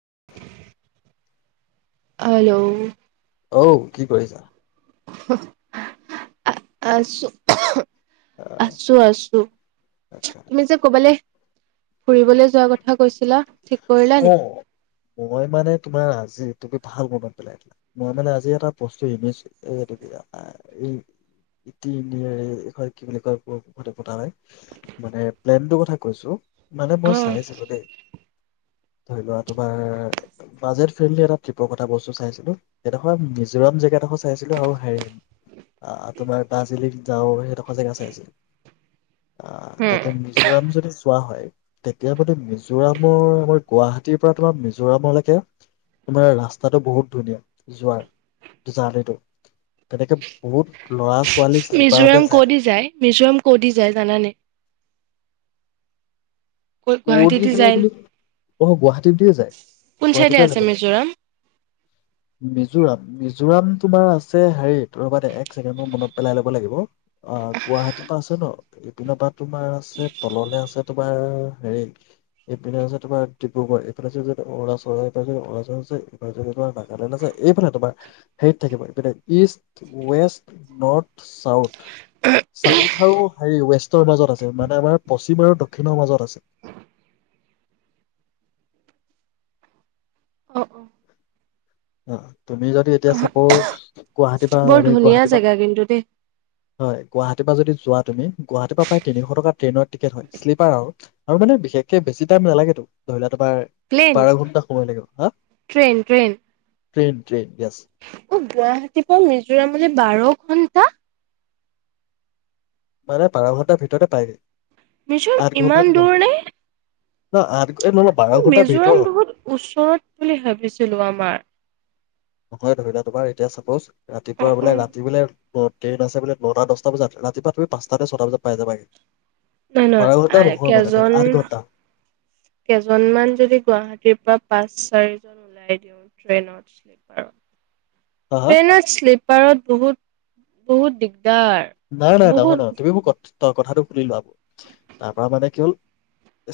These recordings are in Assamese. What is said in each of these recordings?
হম হেল্ল' অঔ কি কৰিছা হ'ম আ আছ আহ আছো আছো আচ্ছা তুমি আচ্ছা যে ক'বালৈ ফুৰিবলৈ যোৱা কথা কৈছিলা ঠিক কৰিলা নি? অ মই মানে তোমাৰ আজিৰ তি ভাল মনত পেলাদিলা মই মানে আজি এটা বস্তু এছো এই কি বুলি কয়তে পতা নাই মানে প্লেনটোৰ কথা কৈছো মানে মই অ চাইছিলো দেই ধৰি লোৱা তোমাৰ বাজেট ফ্ৰেণ্ডলি এটা ট্ৰিপৰ কথা বস্তু চাইছিলো সেইডোখৰ মিজোৰাম জেগাডোখৰ চাইছিলো আৰু হেৰি তোমাৰ দাৰ্জিলিং যাও সেইডোখৰ জাগা চাইছিলো অ হুম। তাকে মিজোৰাম যদি যোৱা হয় তেতিয়া মানে মিজোৰামৰ মানে গুৱাহাটীৰ পৰা তোমাৰ মিজোৰামলৈকে তোমাৰ ৰাস্তাটো বহুত ধুনীয়া যোৱাৰ জাৰ্ণিটো তেনেকে বহুত লৰা ছ মিজোৰাম কদি যায় মিজোৰাম ক'দি যায় জানানে উৰ দি যায় বুলি অ গুৱাহাটীয় যায় কোন গুৱাহাটীৰ চাইডে পৰা আছে যাব মিজোৰাম? ল মিজোৰাম মিজোৰাম তোমাৰ আছে হেৰিত ৰ'ব একছেকেণ্ড ম মনত পেলাই লব লাগিব অ গুৱাহাটী পৰা আছে ন এইপিনৰ পৰা তোমাৰ আছে তললে আছে তোমাৰ হেৰি এইপিনে আছে তোমাৰ ডিব্ৰুগড় এইফালে অৰুণচল এইফালেদি অৰুণাচল আছে এইফালেদি তোমাৰ নাগালেণ্ড আছে এইফালে তোমাৰ হেৰিত থাকিব ইপিনে east west north south south আৰু হেৰি ৱেষ্টৰ মাজত আছে মানে আমাৰ পশ্চিম আৰু দক্ষিণৰ মাজত আছে অ অ অ তুমি যদি এতিয়া চাপোজ গুৱাহাটীৰ পৰা বৰ আমি ধুনীয়া গুৱাহাটীৰ পৰা জেগা কিন্তু দেই। হয় গুৱাহ যোৱা তুমি গুৱাহাটী পৰা প্ৰায় তিনিশ ট ট্ৰেইনৰ টিকেট শ্লীপাৰ হয় আৰু মানে বিশেষকে বেছি টাইম নালাগেটো ধৰি লোৱা তোমাৰ প্লেন বাৰ ঘন্টা সময় লাগিব হা ট্ৰেইন ট্ৰেইন য়েছ অ গুৱাহাটীৰ পৰা মিজোৰামলৈ বাৰ ঘন্টা মানে বাৰ ঘণ্টাৰ ভিতৰতে পায়গৈ মিছুৰ ইমান দূৰনে? না এই মিজোৰাম বহুত নহয় ধৰি লোৱা তোমাৰ এতিয়া ছাপোজ অ ৰাতিপুৱা অ বোলে ৰাতি বোলে অঁ, ট্ৰেইন আছে বোলে নটা দছটা বজাত ৰাতিপুৱা তুমি পাঁচটা নে ছটা বজাত পাই যাবাগে। নহয় বাৰ নহয় ঘন্টা আ নহয় মানে ধৰি কেইজন লোৱা আঠ ঘন্টা কেইজনমান যদি গুৱাহাটীৰ পৰা পাঁচ চাৰিজন ওলাই দিওঁ ট্ৰেইনত শ্লীপাৰত। হা হা ট্ৰেইনত শ্লীপাৰত বহুত। বহুত দিগদাৰ নাই নাই নহয় বহুত নহয় তুমি মোক ক'ত তই কথাটো শুনি লোৱা। তাৰ পৰা মানে কি হ'ল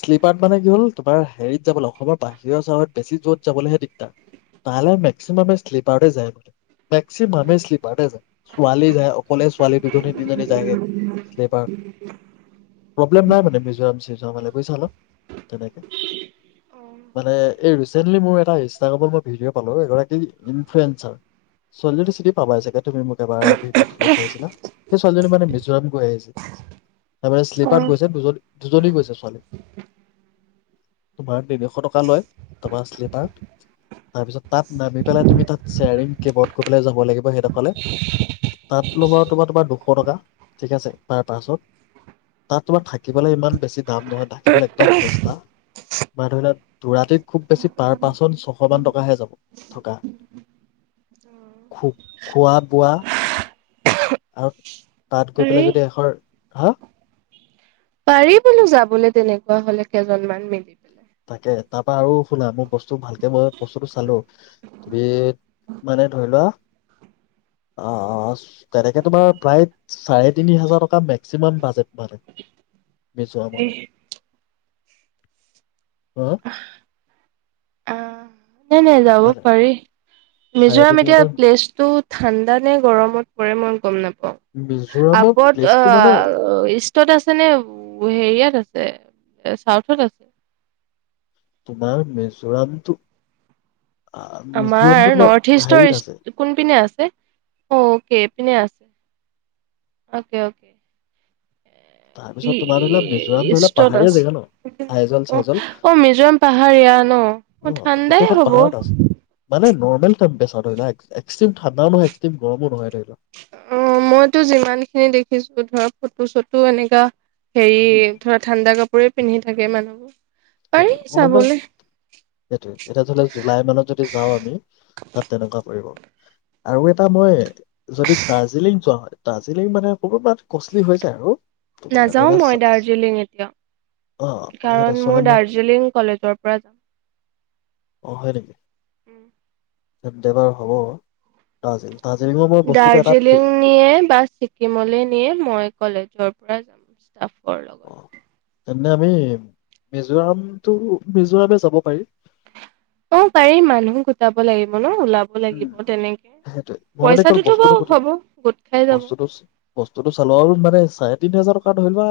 শ্লিপাৰত মানে কি হ'ল তোমাৰ হেৰিত যাবলৈ অসমৰ বাহিৰৰ চহৰত বেছি দূৰত যাবলৈহে দিগদাৰ, তালৈ মেক্সিমামে শ্লিপাৰতে যায়। মেক্সিমামে শ্লীপাৰতে যায়। ছোৱালী যায় অকলে দুজনী-তিনজনী যায়গে শ্লীপাৰ, প্ৰব্লেম নাই মানে মিজোৰাম [unintelligible] বুইছা ন। তেনেকে অ মানে এই ৰি ছাডেনলি মোৰ এটা ইনষ্টাগ্ৰামত মই ভিডিঅ' পালো এগৰাকী ইনফ্লুৱেঞ্চাৰ, ছোৱালীজনী চিনি পাবাই চাগে। তুমি মোক এবাৰ ভিডিঅ' যিটো চাইছিলা। ছোৱালীজনী মানে মিজোৰাম গৈ আহিছিল। তাৰমানে শ্লীপাৰত গৈছে দুজন দুজনী গৈছে ছোৱালী। তোমাৰ তিনিশ টকা লয়, তোমাৰ শ্লিপাৰ। তাৰপিছত তাত নামি পেলাই তুমি তাত শেয়াৰিং কেবত গৈ পেলাই যাব লাগিব সেইডখৰলে তাত ল'ব। তোমাৰ তোমাৰ দুশ টকা ঠিক আছে পাৰ পাৰ্চন। তাত তোমাৰ থাকিবলৈ ইমান বেছি দাম নহয়, থাকিবলৈ একদম সস্তা তোমাৰ ধৰি লোৱা দুৰাতিত খুব বেছি পাৰ পাৰ্চন ছশমান টকাহে যাব থকা খো খোৱা-বোৱা। আৰু তাত গৈ পাৰি পেলাই যদি এখৰ, হা? পাৰি বোলো যাবলৈ তেনেকুৱা হ'লে কেইজনমান মিলি পেলে। তাকে তাৰ পৰা আৰু শুনা মই বস্তু ভালকে মই বস্তুটো চালো তুমি মানে ধৰি লোৱা আ আ আ তেনেকে তোমাৰ প্ৰায় চাৰে তিনি হাজাৰ টকা মেক্সিমাম বাজেট মানে। মিজোৰামলে। হা অঁ নাই নাই যাব মানে পাৰি। চাৰে মিজোৰাম তিনি এতিয়া হাজাৰ প্লেচটো ঠাণ্ডা নে গৰমত পৰে মই গম না অঁ। মিজোৰামৰ আপত প্লেচটো মানে অঁ ইষ্টত আছে নে হেৰিয়াত আছে এ চাউথত আছে। তোমাৰ মিজোৰামটো আহ মিজোৰামটো আমাৰ তোমাৰ নৰ্থ ইষ্টৰ হেৰিত আছে কোনপিনে আছে অকে ইপিন আছে অকে অকে তাৰপিছত তোমাৰ ধৰিলোৱা মিজোৰাম ধৰি লোৱা পাহাৰীয়া আছে জেগা ন আইজল চাইজল মিজোৰাম পাহাৰীয়া ন অ ঠাণ্ডাই গোটেইখন হ'ব পাহাৰত আছে মানে নৰ্মেল টেম্পৰেচাৰ ধৰি লোৱা এক্ট্ৰম ঠাণ্ডা নহয় ইক্ট্ৰম গৰমো নহয় লোৱা অ মইতো যিমান খিনি দেখিছো ধৰক ফটো চটো এনেকা হেৰি উম, ধৰা ঠাণ্ডা কাপোৰে পিন্ধি থাকে মানুহবোৰ পাৰি সেইটোৱে অকমান চাবলৈ সেইটো এতিয়া ধৰি ল জুলাই মানত যদি যাও আমি তাত তেনেকোৱা পৰিব আৰু এটা মই যদি দাৰ্জিলিং যোৱা হয় দাৰ্জিলিং মানে ক'বাত কষ্টলি হৈ যায় আৰু তোমাৰ ধৰি নাযাও লোৱা মই ছ- দাৰ্জিলিং অ এতিয়া সেইটো কাৰণ ছয় মোৰ মাহ দাৰ্জ দাৰ্জিলিং কলেজৰ পৰা যাম উ কেব ড্ৰাইভাৰ হ'ব এটা আছিল দাৰ্জিলিঙৰ মই বস্তুটো দাৰ্জিলিং নিয়ে বা ছিকিমলৈ নিয়ে মই কলেজৰ পৰা যাম ষ্টাফৰ অ লগত তেন্তে আমি মিজোৰামটো মিজোৰামে যাব পাৰি অ পাৰিম মানুহো গোটাব লাগিব ন ওলাব লাগিব উম তেনেকে সেইটোৱে মই মানে কি হল পইচাটোতো বস্তুটো বাৰু সুধো হ'ব গোট খাই যাব বস্তুটো বস্তুটো চালোৱাও মানে চাই তিনি হাজাৰ টকা ধৰি লবা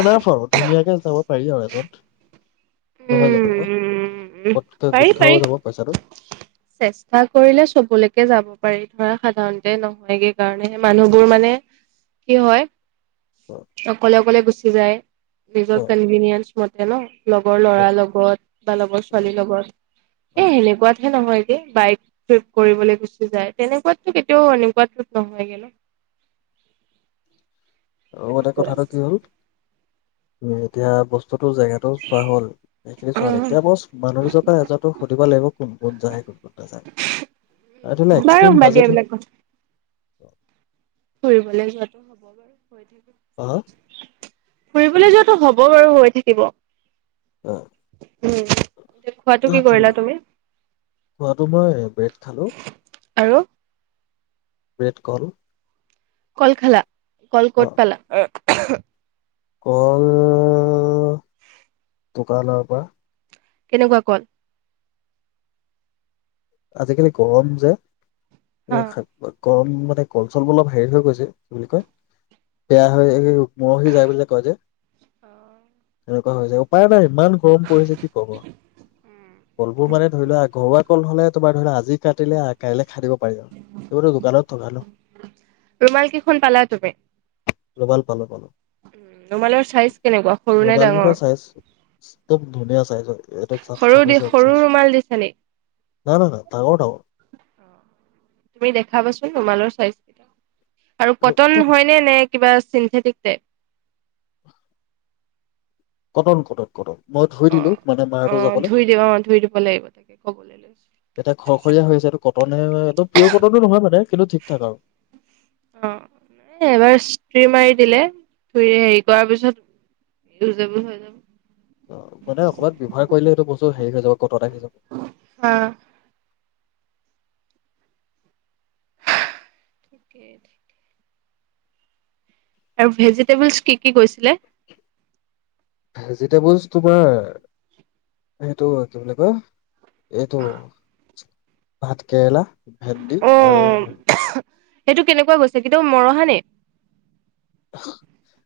এন আফ আও ধুনীয়াকে যাব পাৰি আৰু এজন নহয় জানো কা উম পতকে পাৰি গোট পাৰি খাও যাব পইচাটো চেষ্টা কৰিলে চবলৈকে যাব পাৰি ধৰা সাধাৰণতে নহয়গেই কাৰণেহে মানুহবোৰ মানে কি হয় অ অকলে অকলে গুচি হোজাই অ নিজৰ কনভিনিয়েঞ্চ মতে ন লগৰ অ ল'ৰাৰ লগত বা লগৰ অ ছোৱালীৰ লগত অ এ সেনেকোৱাতহে নহয় বাইক ট্ৰিপ কৰিবলৈ গুচি যায় তেনেকোৱাতটো কেতিয়াও এনেকোৱা নহয়গে ন লগতে কথাটো কি হ'ল উ এতিয়া বস্তু ফটো জেগাটো চোৱা হ'ল সেইখিনি চোৱা হল এতিয়া বছ মানুহ দুজন বা এজন সুধিব লাগিব কোন কোন যায় কোন কোন নাযায় আৰু ধৰি লোৱা বাৰু এক্সট্ৰিম বাদ দিয়া বাজেট উ এইবিলাক কথা ফুৰিবলৈ যোৱাটো অ ফুৰিবলৈ যত টো হ'ব বাৰু হৈ থাকিব অ উম খোৱাটো না কি কৰিলা ফুৰিব তুমি খোৱাটো মই ব্ৰেড খালো আৰু ব্ৰেড কল কল খালা কল অ কত পালা এ এহে কল দোকান পৰা কেনেকুৱা কল আজিকালি গম যে হা? এই ক মানে কল চলোৰ অলপ হেৰি হৈ গৈছে কি বুলি কয় বেয়া হৈ এই মৰহি যায় ব কয় যে এনেকুৱা হৈ হৈছে উপায় নাই ইমান গৰম পৰিছে কি কব কলবোৰ মানে ধৰি লোৱা ঘৰুৱা কল হলে আজি কাটিলে কাইলে খাই দিব যা এই দোকানত ভাল ৰুমাল কেইখন পালা তুমি ভাল পালো পালো উ ৰুমালৰ চাইজ কেনেকুৱা সৰু নে ৰবাল ডাঙৰ কেইখন চাইজ একদম ধুনীয়া চাইজ হয় এইটো চাফ সৰু দি সৰু ৰুমাল দিছ নে ন ন ন তঙটও তুমি দেখাবাচোন তোমালৰ চইচ কেইটা আৰু কটন একদম হয়নে নে কিবা চিন্থেটিকতে কটন কটন কটন মই ধুই দিলো মানে মাৰটো অ' যাবলৈ ধুই দিব অ' ধুই দিব লাগিব তাকে ক'বলৈ লৈছো এয়া ঘৰখৰীয়া হৈ আছেটো ক মান পিয়ৰ কটনটো নহয় মানে কিন্তু ঠিক ঠাক আৰু তুৰি মাৰি দিলে থু হেৰি কৰাৰ পিছত যাব হৈ যাব অ মানে অকপমান ব্যৱহাৰ কৰিলে সেইটো বস্তু হেৰি হৈ যাব গটত আহি যাব হা। ঠিকেই ঠিকে আৰু ভেজিটেবলছ কি কি কৈছিলে ভেজিটেবলছ তোমাৰ এইটো কি বুলি কয় এইটো ভাত কেৰেলা ভেন্দি আৰু অ' হ সেইটো কেনেকুৱা গৈছে কিন্তয়া মৰহা নে [unintelligible]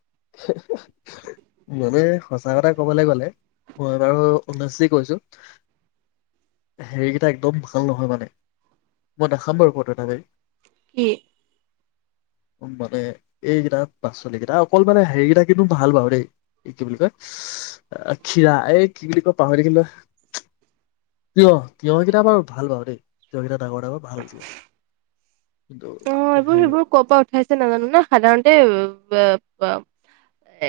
মানে সঁচা কথা কবলৈ গ'লে মই বাৰু অনুনশি কৈছো হেৰিকেইটা একদম ভাল নহয় মানে মই নাখাম বাৰু ক'তথ বাই কি উ মানে এইকেইটা পাচলি কেইটা অকল মানে হেৰি কেইটা কিন্তু ভাল পাও দেই এই কি বুলি কয় খিৰা এই কি বুলি কয় পাহৰি দে কিন্ত তিঁয়হ তিয়হ কেইটা বাৰু ভাল বাৰু দেই তিয়ঁকিতাপ ডাঙৰ ডাঙৰ ভাল দওঁ কিন্তু অ এইবোৰ সেই সেইবোৰ ক'ৰ পৰা নাজানো সাধাৰণতে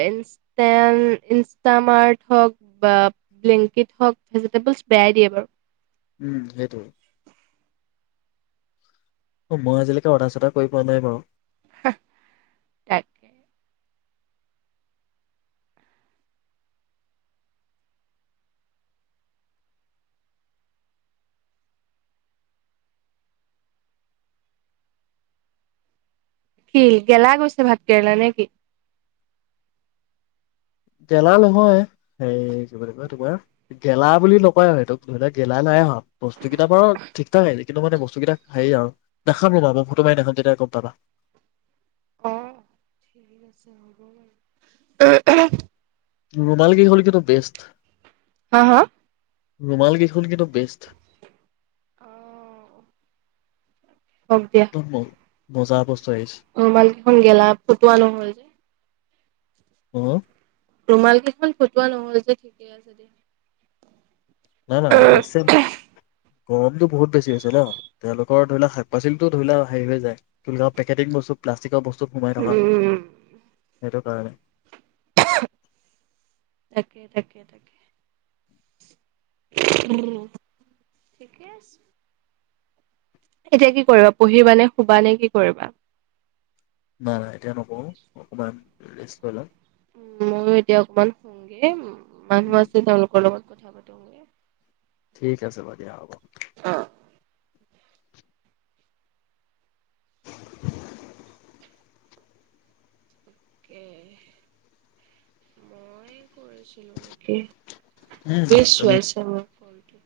ইনষ্টামাৰট হোক ভেজি টেবুল বেয়া হয় দিয়ে বাৰু উম সেইটোৱে অ মই আজিলৈকে অদ্ৰা চদ্ৰা কৰি পোৱা নাই বাৰু তাকে শিল গেলা [unintelligible] গৈছে ভাত কেৰেলা নে কি গেলা নহয় হেৰি কিবা কা তোমাৰ গেলা বুলি নকয় আৰু সেই গেলা নাই অহা বস্তু কেইতা বাৰু ঠিক থাকে আহিলে কিন্তু মানে বস্তুকেইটা হেৰি আৰু দেখাম ৰবা ফটো মাৰি দেখাম তেতিয়া গম পাবা আহ ৰুমাল কিখন কিন্তু বেষ্ট হা হা ৰুমালকেইখন কিন্তু বেষ্ট হক দিয়া মজা বস্ত ৰুমালকেইখন গেলা ফুটোৱা নহয় যে হম ৰুমাল কেইখন ফুটোৱা নহল যে ঠিকে আছে দেই নাই নাই অফ হৈছে গৰমতো বহুত বেছি হৈছে ন তেওঁলোকৰ ধৰি লোৱা শাক পাচলি টো ধোলা হেৰি হৈ যায় পেকেটিং বস্তু প্লাষ্টিকৰ বস্তু তো সোমাই থকা উম সেইটো কাৰণে তাকে তাকে তাকে উম ঠিকে আছে এতিয়া কি কৰিবা পঢ়িবা নে শুবা নে কি কৰিবা নাই নাই এতিয়া নপঢ়ো অকমান ৰেষ্ট লম উ ময়ো এতিয়া অকমান শুমগে মানুহ লম আছে তেওঁলোকৰ লগত কথা পতোগে ঠিক আছে বা দিয়া হ'ব অ তাকে মই কৰিছিল নেকি উম তুমি বেছয়ছাৰ কলটো